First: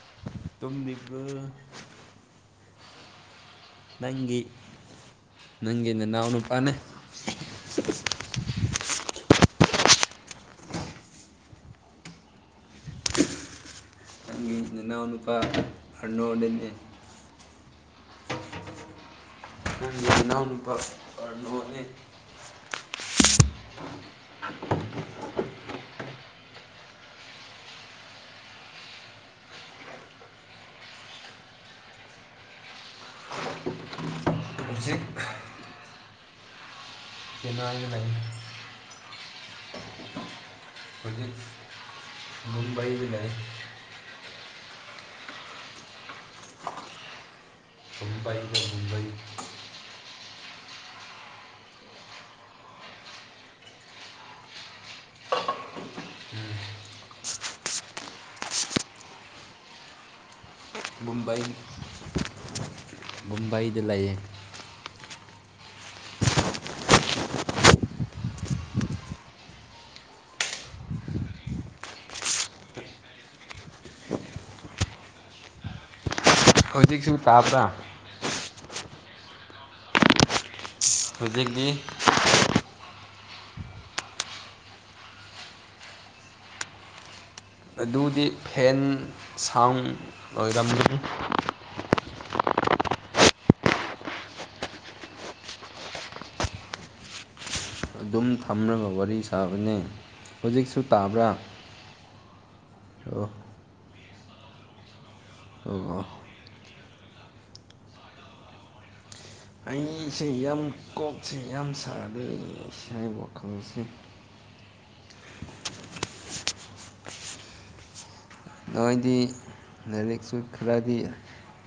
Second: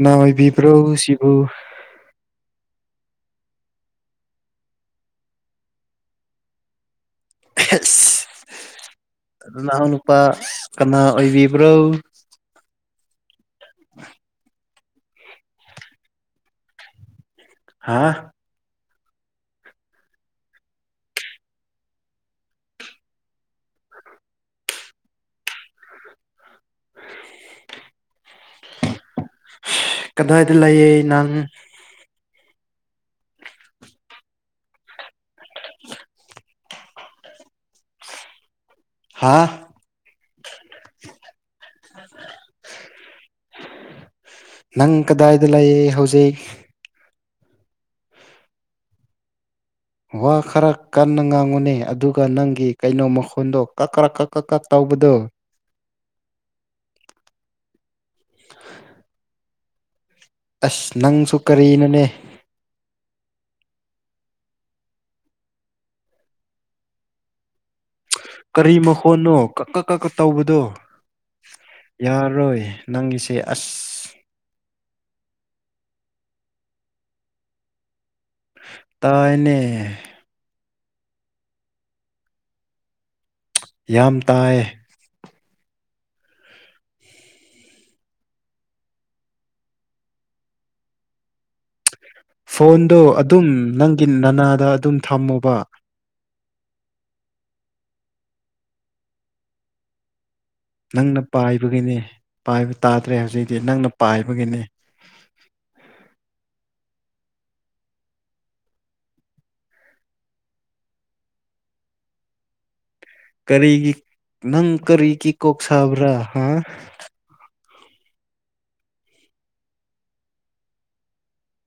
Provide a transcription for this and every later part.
ꯅꯅꯥꯥꯏꯕꯤꯕ꯭ꯔꯣ ꯁꯤꯕꯨ ꯇꯨꯝꯂꯤꯕ꯭ꯔꯣ ꯅꯪꯒꯤꯤ ꯅꯪꯒꯤꯤꯅ ꯅꯅꯥꯎꯅ ꯄꯅꯦ [unintelligible] ꯅꯍꯎ ꯅꯨꯄꯥ ꯀꯅꯥ ꯑꯣꯏꯕꯤꯕ꯭ꯔꯣ [unintelligible] ꯅꯅꯥ ꯅꯨꯨꯄꯥ ꯍꯅꯅꯤ ꯍꯥꯥ ꯅꯅꯎ ꯅꯨꯄꯥ ꯄꯔ ꯍꯣꯅꯤ [unintelligible] ꯀꯗꯥꯏꯗ ꯂꯩꯌꯦ ꯅꯪ ꯍꯧꯖꯤꯛ [unintelligible] ꯀꯩꯅꯒ ꯂꯩ ꯍꯥꯥ ꯍꯧꯈꯣꯏꯒꯤ ꯃꯨꯝꯕꯏꯗ ꯅꯪ ꯀꯗꯥꯏꯗ ꯂꯩꯌꯦ ꯍꯧꯖꯤꯛ ꯃꯨꯝꯕꯥꯏꯒ ꯃꯨꯝꯕꯩ ꯋꯥ ꯈꯔ ꯀꯟꯅ ꯉꯥꯡꯉꯨꯅꯦ ꯑꯗꯨꯒ ꯅꯪꯒꯤ ꯀꯩꯅꯣ ꯃꯈꯣꯟꯗꯣ ꯀꯛ ꯀ꯭ꯔ ꯀ ꯀ ꯀ ꯇꯧ ꯍꯥꯕꯗꯣ ꯑꯁ ꯅꯪꯁꯨ ꯃꯨꯝꯕꯩ ꯀꯔꯤꯅꯅꯦ ꯃꯨꯝꯕꯩꯗ ꯂꯩꯌꯦ ꯀꯔꯤ ꯃꯈꯣꯅꯣ ꯀꯛ ꯀ ꯀꯀ ꯇꯧꯕꯗꯣ ꯌꯥꯔꯣꯏ ꯅꯪꯒꯤꯁꯦ ꯑꯁ [unintelligible] ꯍꯧꯖꯤꯛꯁꯨ ꯇꯥꯕꯗ ꯇꯥꯏꯅꯦ ꯍꯧꯖꯤꯛꯇꯤ ꯌꯥꯝ ꯇꯥꯏ ꯑꯗꯨꯗꯤ ꯐꯦꯟ ꯁꯥꯎꯟ ꯑꯣꯏꯔꯝꯅꯤ ꯐꯣꯟꯗꯣ ꯑꯗꯨꯝ ꯅꯪꯒꯤ ꯅꯅꯥꯗ ꯑꯗꯨꯝ ꯊꯝꯃꯨꯕ ꯑꯗꯨꯨꯝ ꯊꯝꯅꯕ ꯋꯥꯔꯤ ꯁꯥꯕꯅꯦ ꯍꯧꯖꯤꯛꯁꯨ ꯅꯪꯅ ꯇꯥꯕ꯭ꯔꯥ ꯄꯥꯏꯕꯒꯤꯅꯦ ꯄꯥꯏꯕ ꯇꯥꯗ꯭ꯔꯦ ꯑꯣ ꯍꯧꯖꯤꯛꯇꯤ ꯅꯪꯅ ꯄꯥꯏꯕꯒꯤꯅꯤ ꯑꯣ ꯑꯣ ꯃꯤꯁꯦ ꯌꯥꯝ ꯀꯣꯛꯁꯦ ꯌꯥꯝ ꯁꯥꯗꯦ ꯀꯔꯤꯒꯤ ꯅꯪ ꯀꯔꯤꯒꯤ ꯀꯣꯛ ꯁꯥꯕ꯭ꯔꯥ ꯍꯥ ꯅꯣꯏꯗꯤ ꯂꯥꯏꯔꯤꯛꯁꯨ ꯈꯔꯗꯤ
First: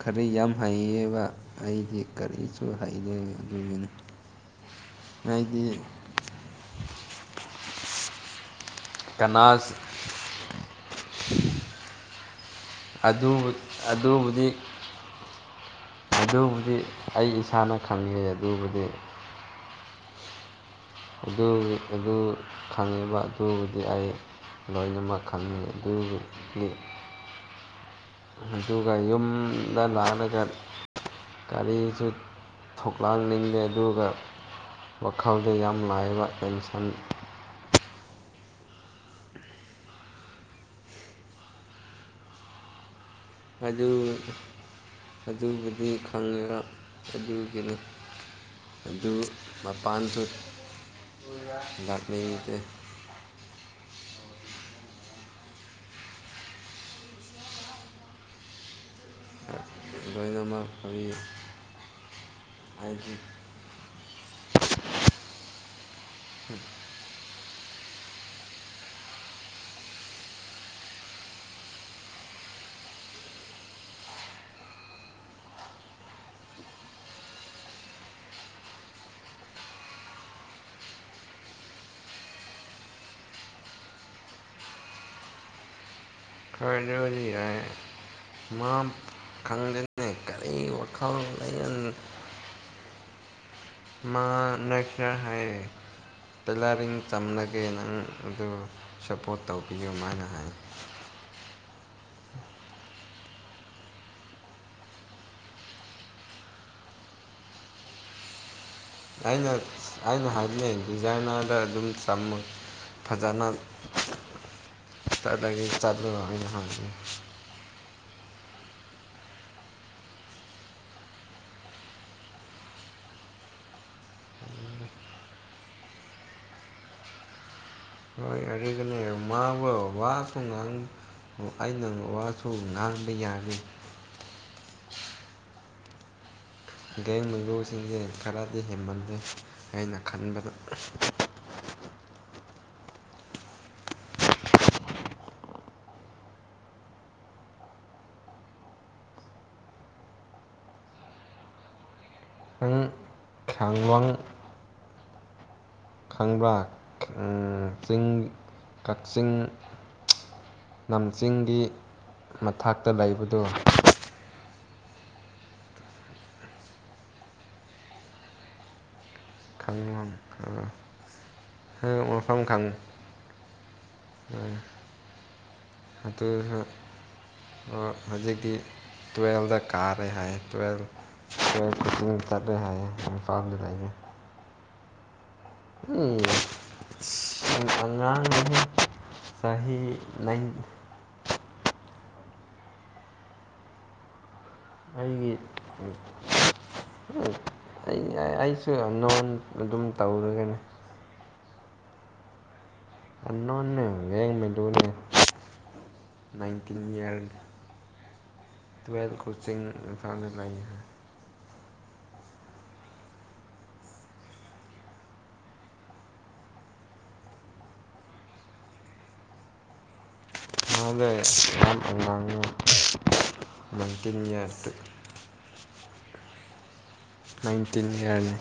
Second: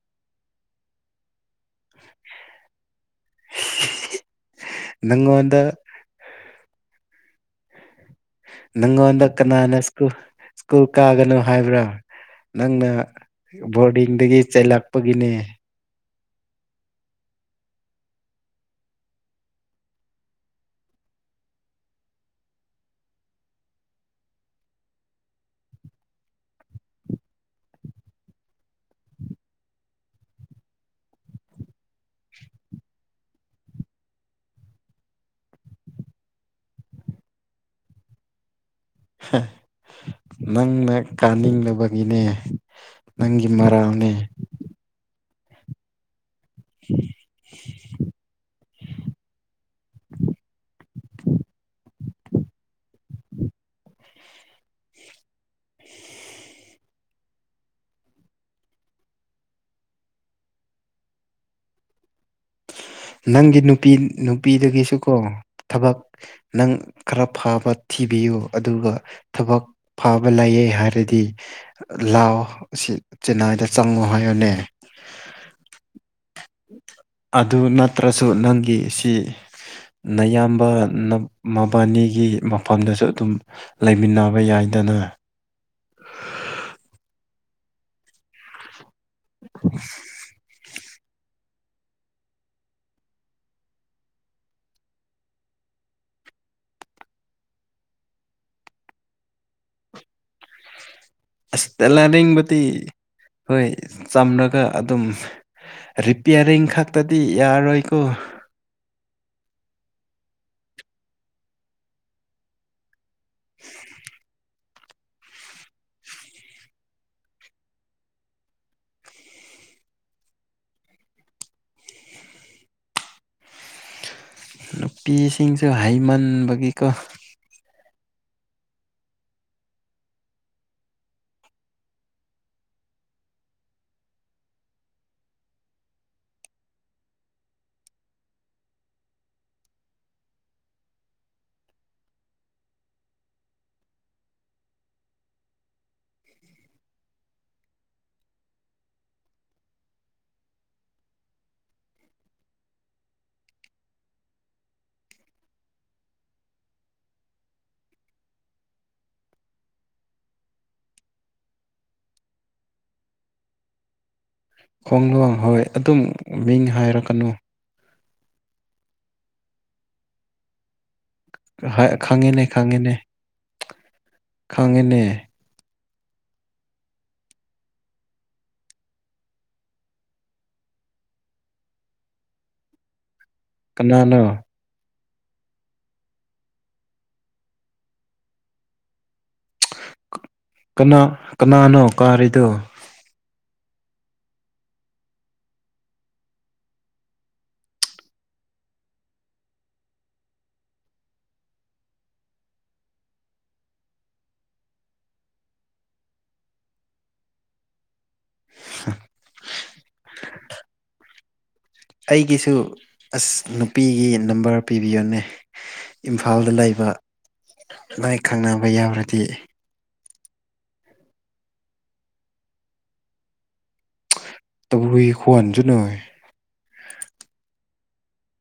ꯈꯔ ꯌꯥꯝ ꯍꯩꯌꯦꯕ ꯑꯩꯁ ꯀꯔꯤꯁꯨ ꯍꯩꯖꯩ ꯑꯗꯨꯗꯨꯅꯤ ꯅꯪꯑꯣꯟꯗ ꯅꯪꯉꯣꯟꯗ ꯀꯅꯥ ꯀꯅꯥꯅ ꯁꯨ ꯁ꯭ꯀꯨꯜ ꯀꯥꯒꯅꯣ ꯍꯥꯏꯕ꯭ꯔꯥ ꯅꯪꯅ ꯑꯗꯨꯕꯨ ꯕꯣꯔꯗꯤꯡꯗꯒꯤ ꯑꯗꯨꯕꯨꯗꯤ ꯆꯩꯂꯛꯄꯒꯤꯅꯦ ꯑꯗꯨꯕꯨꯗꯤ ꯑꯩ ꯏꯁꯥꯅ ꯈꯪꯉꯦ ꯑꯗꯨꯕꯨꯗꯤ ꯑꯗꯨꯒꯤ ꯑꯗꯨ ꯈꯪꯉꯤꯕ ꯑꯗꯨꯕꯨꯗꯤ ꯑꯩ ꯂꯣꯏꯅꯃꯛ ꯈꯟꯉ ꯑꯗꯨꯗꯤ ꯑꯗꯨꯒ ꯌꯨꯝꯗ ꯂꯥꯛꯂꯒ ꯒꯥꯔꯤꯁꯨ ꯊꯂꯛꯅꯤꯡꯗꯦ ꯑꯗꯨꯒ ꯋꯥꯈꯜꯗ ꯌꯥꯝ ꯂꯥꯏꯕ ꯇꯦꯟꯁꯟ ꯅꯪꯅ ꯀꯥꯅꯤꯡꯕꯒꯤꯅꯦ ꯅꯪꯒꯤ ꯃꯔꯥꯜꯅꯤ ꯑꯗꯨ ꯑꯗꯨꯕꯨꯗꯤ ꯈꯪꯉꯦꯔ ꯑꯗꯨꯒꯤꯅꯤ ꯑꯗꯨ ꯃꯄꯥꯟꯁꯨ ꯂꯠꯅꯗ ꯑꯣ ꯏ ꯅꯝꯕꯔ ꯀꯕꯤꯗꯒꯤ ꯅꯪꯒꯤ ꯅꯨꯄꯤ ꯅꯨꯄꯤꯗꯒꯤꯁꯨꯀꯣ ꯊꯕꯛ ꯅꯪ ꯈꯔ ꯐꯕ ꯊꯤꯕꯤꯌꯨ ꯑꯗꯨꯒ ꯊꯕꯛ ꯐꯕ ꯂꯩꯑ ꯍꯥꯏꯔꯗꯤ ꯂꯥꯎ ꯑꯁꯤ ꯆꯤꯟꯅꯥꯏꯗ ꯆꯪꯉꯨ ꯍꯥꯏ ꯍꯅꯦ [unintelligible] ꯑꯗꯨ ꯅꯠꯇ꯭ꯔꯁꯨ ꯅꯪꯒꯤ ꯁꯤ ꯅꯌꯥꯝꯕ ꯃꯕꯥꯅꯤꯒꯤ ꯃꯐꯝꯗꯁꯨ ꯑꯗꯨꯝ ꯂꯩꯃꯤꯟꯅꯕ ꯌꯥꯏꯅꯤ ꯆꯅ ꯈꯗꯣ ꯃꯥ ꯈꯪꯈ ꯀ ꯋꯥ ꯈꯪ ꯂꯩ ꯃꯥ ꯅꯦꯛꯁ ꯍꯥꯏꯌꯦ ꯇꯦꯂꯔꯤꯡ ꯆꯝꯂꯒꯦ ꯅꯪ ꯑꯗꯨ ꯁꯞꯄꯣꯔꯠ ꯇꯧꯕꯤꯌꯨꯃ ꯍꯥꯏꯅ ꯍꯥꯏ ꯂꯅꯤꯡꯕꯨꯗꯤ ꯍꯣꯏ ꯆꯝꯂꯒ ꯑꯗꯨꯝ ꯔꯔꯤꯄꯦꯌꯔꯤꯡ ꯈꯥꯛꯇꯗꯤ ꯌꯥꯔꯣꯏꯀꯣ ꯑꯩꯅ ꯑꯩꯅ ꯍꯥꯏꯅꯤꯡꯩ ꯗꯤꯖꯥꯏꯟꯗ ꯑꯗꯨꯝ ꯆꯝꯃ ꯐꯖꯅ ꯆꯠꯂꯒ ꯆꯠꯂꯨꯕ ꯑꯅ ꯍꯥꯟꯉꯦ ꯅꯨꯄꯤꯁꯤꯡꯁꯨ ꯍꯩꯃꯟꯕꯒꯤꯀꯣ ꯍꯣꯏ ꯑ ꯀꯅꯤ ꯃꯥꯕꯕꯥ ꯁꯨꯡꯉ ꯑꯣ ꯑꯩꯅ ꯋꯥꯁꯨ ꯉꯥꯡꯕ ꯌꯥꯅꯤ ꯦꯡ ꯃꯂꯨꯁꯤꯡꯁꯦ ꯈꯔꯗꯤ ꯍꯦꯟꯃꯟꯂꯦ ꯑꯩꯅ ꯈꯟꯕꯗ [unintelligible] ꯅꯪ ꯈꯥꯡꯂꯣꯡ ꯈꯪꯕ꯭ꯔꯥ ꯆꯤꯡ ꯀꯛꯆꯤꯡ ꯂꯝ ꯆꯤꯡꯒꯤ ꯃꯊꯥꯛꯇ ꯂꯩꯕꯗꯣ ꯈꯣꯡ ꯂꯣꯡ ꯍꯣꯏ ꯑꯗꯨꯝ ꯃꯤꯡ ꯍꯥꯏꯔꯛꯀꯅꯨ ꯇꯥꯡꯡꯂꯣꯡ ꯈꯪꯉꯤꯅꯦ ꯈꯪꯉꯦꯅꯦ ꯈꯪꯉꯦꯅꯦ ꯑꯗꯨ ꯍꯧꯖꯤꯛꯇꯤ ꯇꯨꯋꯗ ꯀꯥꯔꯦ ꯍꯥꯏ ꯇꯋ ꯇ ꯆꯠ ꯍꯥꯏ ꯑꯐꯥ ꯃꯗꯥꯥꯏꯒ ꯀꯅꯥꯅꯣ ꯎꯝ ꯑꯉꯥꯡ ꯁꯍ ꯅ ꯀꯅꯥ ꯀꯅꯥꯅꯣ ꯀꯥꯔꯤꯗꯣ ꯑꯩꯒꯤ ꯑꯩꯁꯨ ꯅꯣꯟ ꯑꯗꯨꯝ ꯇꯧꯔꯒꯅꯤ ꯑꯟꯅꯣꯟꯅꯉꯃꯦ ꯇꯅ ꯅꯥꯏꯟꯇꯤꯟ ꯏꯌꯥꯜ ꯇ꯭ꯋꯦꯜ ꯀꯣꯆꯤꯡ ꯐ ꯂ ꯑꯩꯒꯤꯁꯨ ꯑꯁ ꯅꯨꯄꯤꯒꯤ ꯅꯝꯕꯔ ꯄꯤꯕꯤꯌꯣꯅꯦ ꯏꯝꯐꯥꯜꯗ ꯂꯩꯕ ꯃꯥꯏ ꯈꯪꯅꯕ ꯌꯥꯎꯔꯗꯤ ꯃꯥꯗ ꯌꯥꯝ ꯐ ꯇꯧꯏ ꯈ꯭ꯋꯥꯟꯁꯨ ꯅꯣꯏ ꯅꯥꯏꯟꯇꯤꯟ ꯏꯌꯥꯔꯅꯤ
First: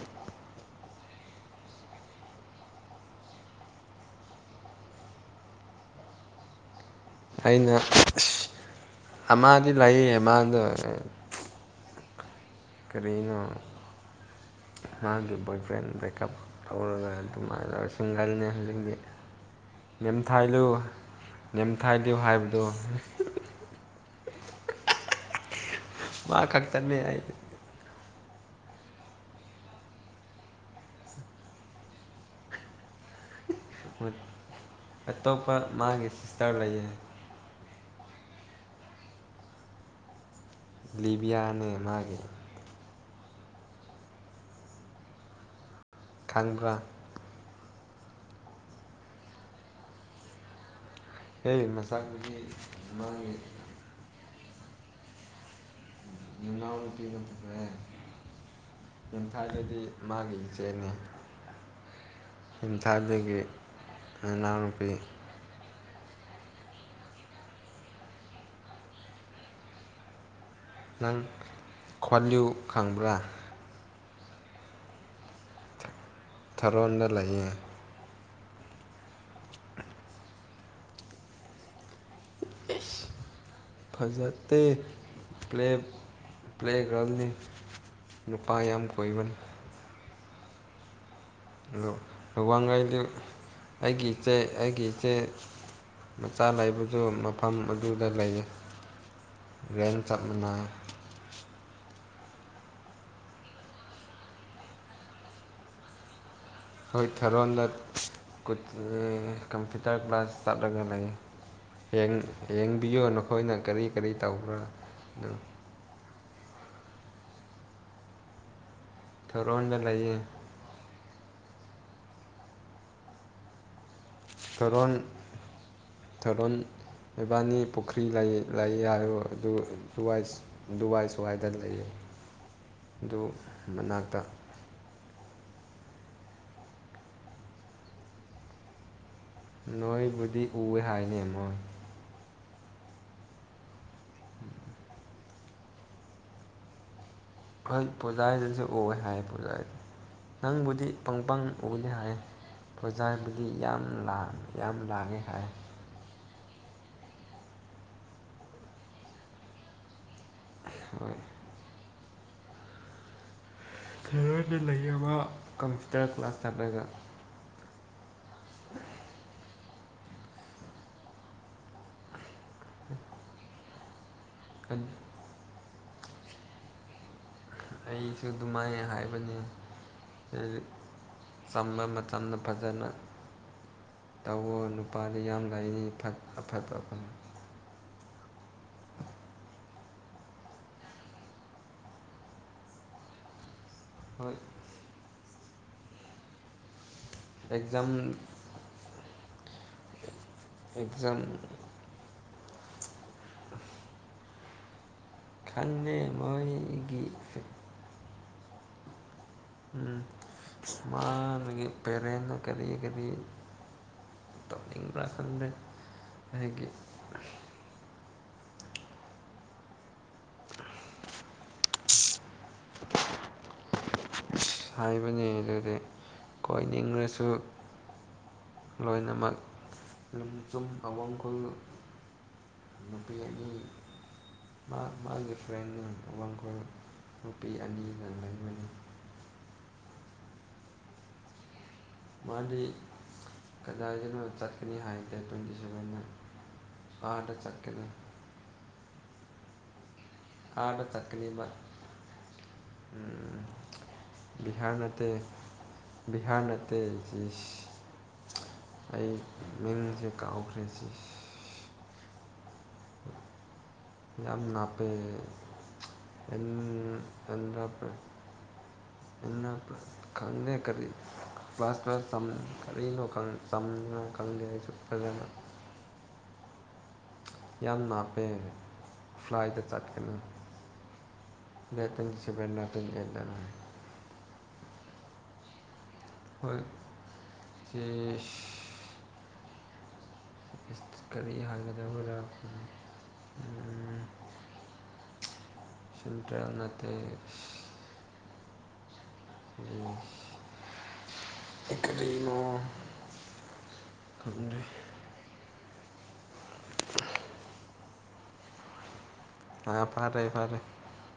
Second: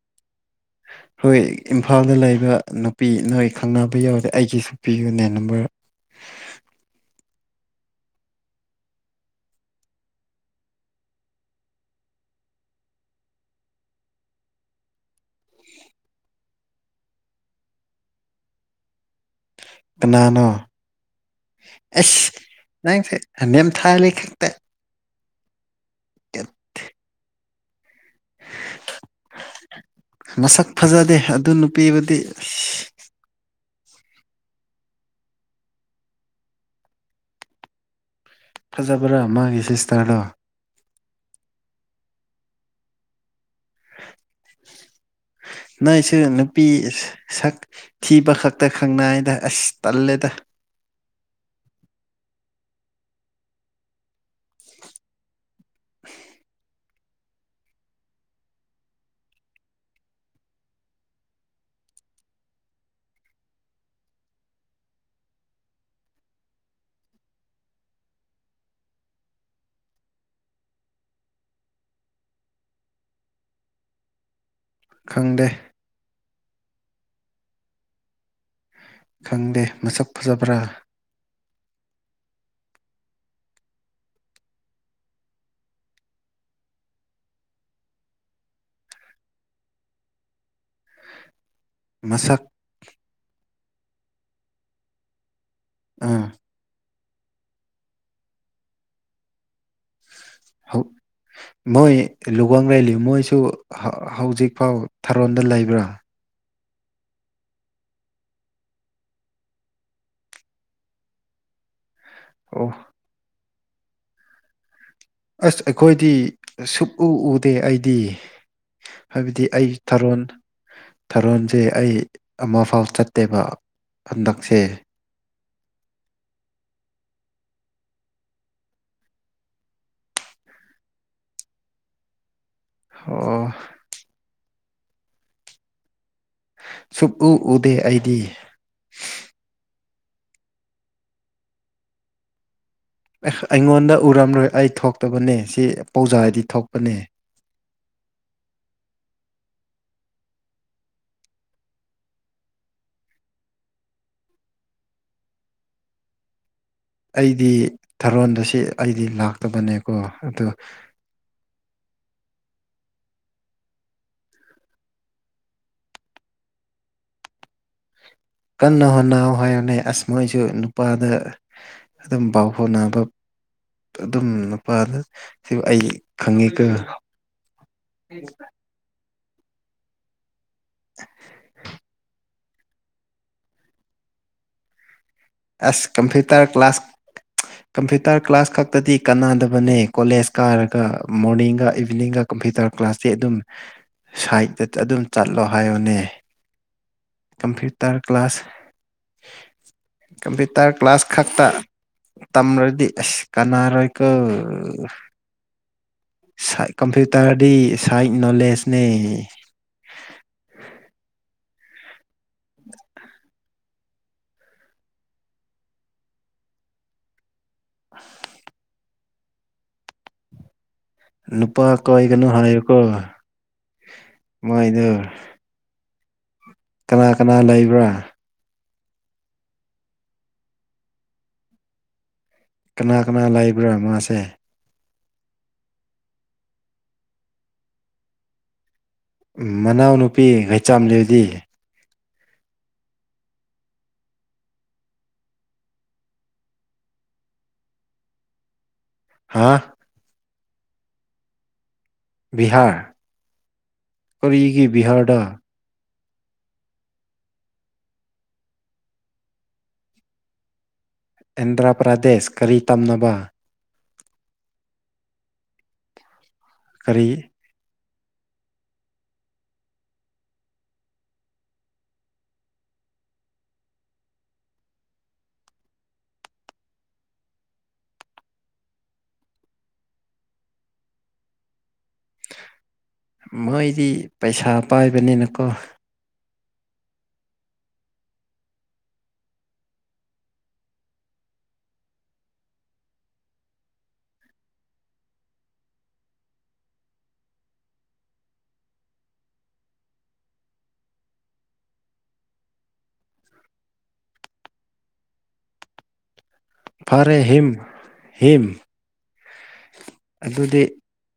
ꯍꯣꯏ ꯏꯝꯐꯥꯜꯗ ꯂꯩꯕ ꯅꯨꯄꯤ ꯅꯣꯏ ꯈꯪꯅꯕ ꯌꯥꯎꯔꯦ ꯑꯩꯒꯤꯁꯨ ꯄꯤꯌꯨ ꯅꯦꯟ ꯅꯝꯕꯔ [unintelligible] ꯑꯩꯅ ꯑꯃꯗꯤꯗꯤ ꯂꯌꯦ ꯑꯃꯗ ꯀꯔꯤꯅ ꯃꯥꯒꯤ ꯕꯣꯏ ꯐ꯭ꯔꯦꯟ ꯕ꯭ꯔꯦꯛꯀꯞ ꯇꯧꯔꯒ ꯑꯗꯨꯃ ꯁꯤꯡꯒꯔꯅꯦ ꯍꯧꯖꯤꯗꯤ ꯀꯅꯥꯅꯣꯁ ꯅꯦꯝꯊꯥꯏꯂꯨ ꯍꯥꯏꯕꯗꯣ ꯅꯪ ꯅꯦꯝ ꯊꯥ ꯇ ꯃꯥ ꯈꯛꯇꯅꯦ ꯍꯥꯏꯗꯤ [unintelligible] ꯃꯁꯛ ꯐꯖꯗꯦ ꯑꯗꯨ ꯅꯨꯄꯤꯕꯨꯗꯤ ꯑ ꯃ ꯀꯇꯣꯄ ꯃꯥꯒꯤ ꯁꯤꯁꯇꯔ ꯂꯩ ꯐꯖꯕ꯭ꯔꯥ ꯃꯥꯒꯤ ꯁꯤꯁꯇꯔꯗꯣ ꯂꯤꯕꯤꯌꯥꯅꯦ ꯃꯥꯒꯤꯦ ꯅꯪꯁꯨ ꯅꯨꯄꯤ ꯈꯪꯕ꯭ꯔꯥ ꯁꯛ ꯊꯤꯕ ꯈꯛꯇ ꯈꯪꯅꯥꯏꯗ ꯑꯁ ꯇꯜꯂꯦꯗ ꯍ ꯃꯁꯥꯗꯤ ꯃꯥꯒꯤ ꯊꯦ ꯌꯨꯝꯊꯥꯏꯗꯗꯤ ꯃꯥꯒꯤ ꯏꯆꯦꯅꯦ ꯏꯟꯊꯗꯤꯗꯒꯤ ꯑꯅꯥꯨꯄꯤ ꯅꯪ ꯈ꯭ꯋꯥꯂꯤꯌꯨ ꯈꯪꯕ꯭ꯔꯥ ꯈꯪꯗꯦ ꯊꯥꯔꯣꯟꯗ ꯂꯩꯌꯦ ꯈꯪꯗꯦ ꯃꯁꯛ ꯐꯖꯕ꯭ꯔꯥ ꯐꯖꯠꯇ ꯄ꯭ꯂꯦ ꯄ꯭ꯂꯦ ꯀꯅꯤ ꯅꯨꯄꯥ ꯌꯥꯝ ꯀꯣꯏꯕꯟ ꯑꯗꯨ ꯃꯁꯛ ꯋꯥꯡꯈꯩꯗꯤ ꯑꯩꯒꯤ ꯏꯆꯦ ꯑꯩꯒꯤ ꯏꯆꯦ ꯑꯥ ꯃꯆꯥ ꯂꯩꯕꯁꯨ ꯃꯐꯝ ꯑꯗꯨꯗ ꯂꯩꯔ ꯔꯒꯦꯟ ꯆꯞꯃꯤꯅ ꯂꯨꯒꯪ ꯂꯩꯂꯤ ꯃꯣꯏꯁꯨ ꯍꯧꯖꯤꯛ ꯐꯥꯎ ꯊꯥꯔꯣꯟꯗ ꯂꯩꯕ꯭ꯔꯥ ꯍꯣꯏ ꯊꯔꯣꯟꯗ ꯀꯝꯄ꯭ꯌꯨꯇꯔ ꯀ꯭ꯂꯥꯁ ꯆꯠꯂꯒ ꯂꯩ ꯑꯣ ꯌꯦꯡꯕꯤꯌꯨ ꯅꯈꯣꯏꯅ ꯀꯔꯤ ꯀꯔꯤ ꯇꯧꯕ꯭ꯔꯥ ꯑꯁ ꯑꯩꯈꯣꯏꯗꯤ ꯁꯨꯛꯎ ꯎꯗꯦ ꯑꯩꯗꯤ ꯍꯥꯏꯕꯗꯤ ꯑꯩ ꯊꯥꯔꯣꯟꯗ ꯂꯩꯌꯦ ꯊꯥꯔꯣꯟ ꯊꯥꯔꯣꯟꯁꯦ ꯑꯩ ꯑꯃꯐꯥꯎ ꯆꯠꯇꯦꯕ ꯍꯟꯗꯛꯁꯦ ꯊꯔꯣꯟ ꯏꯕꯥꯅꯤ ꯄꯨꯈ꯭ꯔꯤ ꯂꯩ ꯍꯥꯏꯔꯣ ꯑꯗꯨ ꯗꯨꯋꯥꯏ ꯁꯋꯥꯏꯗ ꯂꯩꯌꯦ ꯑꯗꯨ ꯑꯣ ꯃꯅꯥꯛꯇ ꯁꯨꯞꯨꯞꯎ ꯎꯗꯦ ꯑꯩꯗꯤ ꯅꯣꯏꯕꯨꯗꯤ ꯎꯋꯦ ꯍꯥꯏꯅꯦ ꯃꯣꯏ ꯑꯩꯉꯣꯟꯗ ꯎꯔꯝꯂꯣꯏ ꯑꯩ ꯊꯣꯛꯇꯕꯅꯦ ꯁꯤ ꯄꯧꯖꯥꯗꯤ ꯊꯣꯛꯄꯅꯦ ꯍꯣꯏ ꯄꯨꯖꯥꯒꯤꯗꯁꯨ ꯑꯣꯏ ꯍꯥꯏ ꯄꯨꯖꯥꯗ ꯅꯪꯕꯨꯗꯤ ꯄꯪꯄꯪ ꯎꯅꯤ ꯍꯥꯏ ꯄ꯭ꯔꯣꯖꯥꯕꯨꯗꯤ ꯌꯥꯝ ꯌꯥꯝ ꯂꯥꯡꯉꯤ ꯍꯥꯏ ꯑꯩꯗꯤ ꯊꯔꯣꯟꯗ ꯁꯤ ꯑꯩꯗꯤ ꯂꯥꯛꯇꯕꯅꯦꯀꯣ ꯑꯗꯣ ꯍꯣꯏ ꯁꯔꯅ ꯂꯩ ꯑꯃ ꯀꯝꯄ꯭ꯌꯨꯇꯔ ꯀ꯭ꯂꯥꯁ ꯇꯠꯂꯒ ꯀꯟꯅ ꯍꯣꯠꯅꯧ ꯍꯥꯏꯔꯅꯦ ꯑꯁ ꯃꯣꯏꯁꯨ ꯅꯨꯄꯥꯗ ꯑꯗꯨꯝ ꯄꯥꯎ ꯍꯣꯠꯅꯕ [unintelligible] ꯑꯗꯨꯝ ꯅꯨꯄꯥꯗ ꯁꯤꯕꯨ ꯑꯩ ꯈꯪꯉꯤ ꯑꯩꯁꯨ ꯑꯗꯨꯃꯥꯏ ꯍꯥꯏꯕꯅꯤ ꯆꯝꯕ ꯃꯇꯝꯗ ꯐꯖꯅ ꯇꯧꯋꯣ ꯃꯄꯥꯗꯤ ꯌꯥꯝ ꯂꯥꯏꯅꯤ ꯑꯁ ꯀꯝꯄ꯭ꯌꯨꯇꯔ ꯑꯐꯕ ꯀ꯭ꯂꯥꯁ ꯑꯐꯟ ꯀꯝꯄ꯭ꯌꯨꯇꯔ ꯀ꯭ꯂꯥꯁ ꯈꯛꯇꯗꯤ ꯀꯅꯥꯗꯕꯅꯦ ꯀꯣꯂꯦꯖ ꯀꯥꯔꯒ ꯃꯣꯔꯅꯤꯡꯒ ꯏꯚꯤꯅꯤꯡꯒ ꯀꯝꯄ꯭ꯌꯨꯇꯔ ꯀ꯭ꯂꯥꯁꯇꯤ ꯑꯗꯨꯝ ꯍꯣꯏ ꯁꯥꯏꯠꯇ ꯑꯗꯨꯝ ꯆꯠꯂꯣ ꯍꯥꯏꯌꯣꯅꯦ exam computer class computer class exam ꯈꯛꯇ ꯇ ꯗꯤ ꯀꯅꯥꯔꯣꯀ ꯀꯟꯦ ꯃꯣꯏꯒꯤ ꯁꯥꯏꯠ ꯅꯣꯂꯦꯖꯅꯦ ꯎ ꯃꯥ ꯄꯦꯔꯦꯟ ꯀꯔꯤ ꯀꯔꯤ ꯇꯧꯅꯤꯡꯕ꯭ꯔꯥ ꯈꯥꯟꯗ ꯑꯩꯒꯤ ꯅꯨꯄꯥ ꯀꯏ ꯀꯅꯣ ꯍꯥꯏꯔꯔꯀꯣ ꯍꯥꯏꯕꯅꯤ ꯑꯗꯨꯗꯤ ꯀꯅꯥ ꯀꯣꯏꯅꯤꯡꯉꯁꯨ ꯀꯅꯥ ꯂꯩꯕ꯭ꯔꯥ ꯂꯣꯏꯅꯃꯛ ꯂꯨꯝꯆꯨꯝ ꯑꯋꯥꯡꯈꯨꯜ ꯀꯅꯥ ꯅꯨꯄꯤ ꯀꯅꯥ ꯑꯅꯤ ꯂꯩꯕ꯭ꯔꯥ ꯃꯥꯁꯦ ꯃꯥ ꯃꯥꯒꯤ ꯐ꯭ꯔꯦꯟꯅ ꯋꯥꯡꯈꯜ ꯅꯨꯄꯤ ꯑꯅꯤꯒ ꯂꯩꯕꯅꯤ ꯎ ꯃꯅꯥꯎꯅꯨꯄꯤ ꯍꯩꯆꯥꯝ ꯂꯩꯗꯤ ꯃꯥꯗꯤ ꯀꯗꯥꯏꯗꯅꯣ ꯆꯠꯀꯅꯤ ꯍꯥꯏꯗꯦ ꯇ꯭ꯋꯦꯟꯇꯤ ꯁꯚꯦꯟꯗ ꯑꯥꯗ ꯆꯠꯀꯅꯤ ꯍꯥꯥ ꯑꯥꯗ ꯆꯠꯀꯅꯤꯕ ꯕꯤꯍꯥꯔ ꯀꯔꯤꯒꯤ ꯕꯤꯍꯥꯔꯗ ꯕꯤꯍꯥ ꯅꯠꯇꯦ ꯑꯩ ꯃꯤꯡꯁꯦ ꯀꯥꯎꯈ꯭ꯔꯦ ꯁꯤ ꯑꯟꯗ꯭ꯔꯥ ꯄ꯭ꯔꯗꯦꯁ ꯀꯔꯤ ꯇꯝꯅꯕ ꯌꯥꯝꯅꯥꯄꯦ [inaudible] [unintelligible] [unintelligible] [unintelligible] ꯀꯔꯤ [unintelligible] [unintelligible] ꯈꯪꯗꯦ ꯑꯩꯖꯨ ꯐꯖꯅ ꯌꯥꯝ ꯅꯥꯞꯄꯦ ꯐ꯭ꯂꯥꯏꯗ ꯆꯠꯀꯅꯤ ꯂꯩ ꯄꯁꯕꯅꯔ ꯃꯣꯏꯗꯤ ꯄꯩꯁꯥ ꯄꯥꯏꯕꯅꯤꯅꯀꯣ ꯍꯣꯜ ꯁꯦꯁ ꯀꯔꯤ ꯍꯥꯏꯒꯗꯕꯔ ꯁꯟꯇ꯭ꯔꯦꯜ ꯅꯠꯇꯦ ꯎ ꯑꯦ ꯀꯔꯤꯅꯣ ꯈꯪꯗ꯭ꯔꯦ ꯐꯔꯦ ꯍꯤꯝ ꯍꯤꯝ ꯑꯥ ꯐꯥꯔꯦ ꯐꯥꯔꯦ ꯑꯗꯨꯗꯤ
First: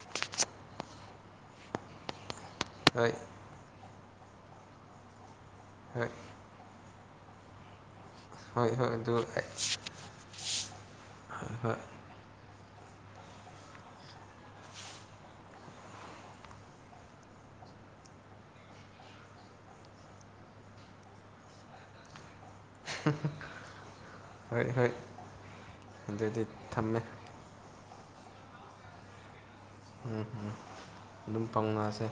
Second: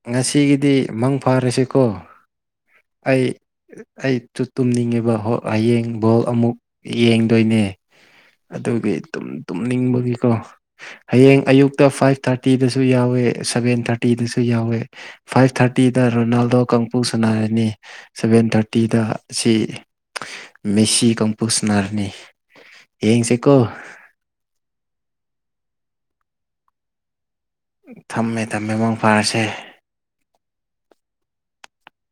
ꯉꯁꯤꯒꯤꯗꯤ ꯃꯪ ꯐꯥꯔꯁꯤꯀꯣ ꯍꯣꯏ ꯑꯩ ꯑꯩꯁꯨ ꯇꯨꯝꯅꯤꯡꯉꯤꯕ ꯍꯌꯦꯡ ꯍꯣꯏ ꯕꯣꯜ ꯑꯃꯨꯛ ꯌꯦꯡꯗꯣꯏꯅꯦ ꯍꯣꯏ ꯍꯣꯏ ꯑꯗꯨꯒꯤ ꯑꯗꯨ ꯇꯨꯝ ꯍꯣꯏ ꯇꯨꯝꯅꯤꯡꯕꯒꯤꯀꯣ ꯍꯌꯦꯡ ꯍꯣꯏ ꯑꯌꯨꯛꯇ ꯐꯥꯏꯚ ꯊꯥꯔꯇꯤꯗꯁꯨ ꯌꯥꯎꯋꯦ ꯁꯚꯦꯟ ꯊꯥꯔꯇꯤꯗꯁꯨ ꯌꯥꯎꯋꯦ ꯐꯥꯏꯚ ꯊꯥꯔꯇꯤꯗ ꯔꯣꯅꯥꯜꯗꯣ ꯀꯥꯡꯄꯨ ꯁꯅꯔꯅꯤ ꯁꯚꯦꯟ ꯊꯥꯔꯇꯤꯗ ꯑꯁꯤ ꯃꯦꯁꯤ ꯀꯥꯡꯄꯨꯁꯅꯥꯔꯅꯤ ꯍꯣꯏ ꯍꯣꯏ ꯑꯗꯨꯗꯤ ꯊꯝꯃꯦ ꯊꯝꯃꯦ ꯊꯝꯃꯦ ꯃꯪ ꯐꯥꯔꯁꯦ ꯎꯝ ꯎꯝ ꯑꯗꯨꯝ ꯐꯪꯉꯁꯦ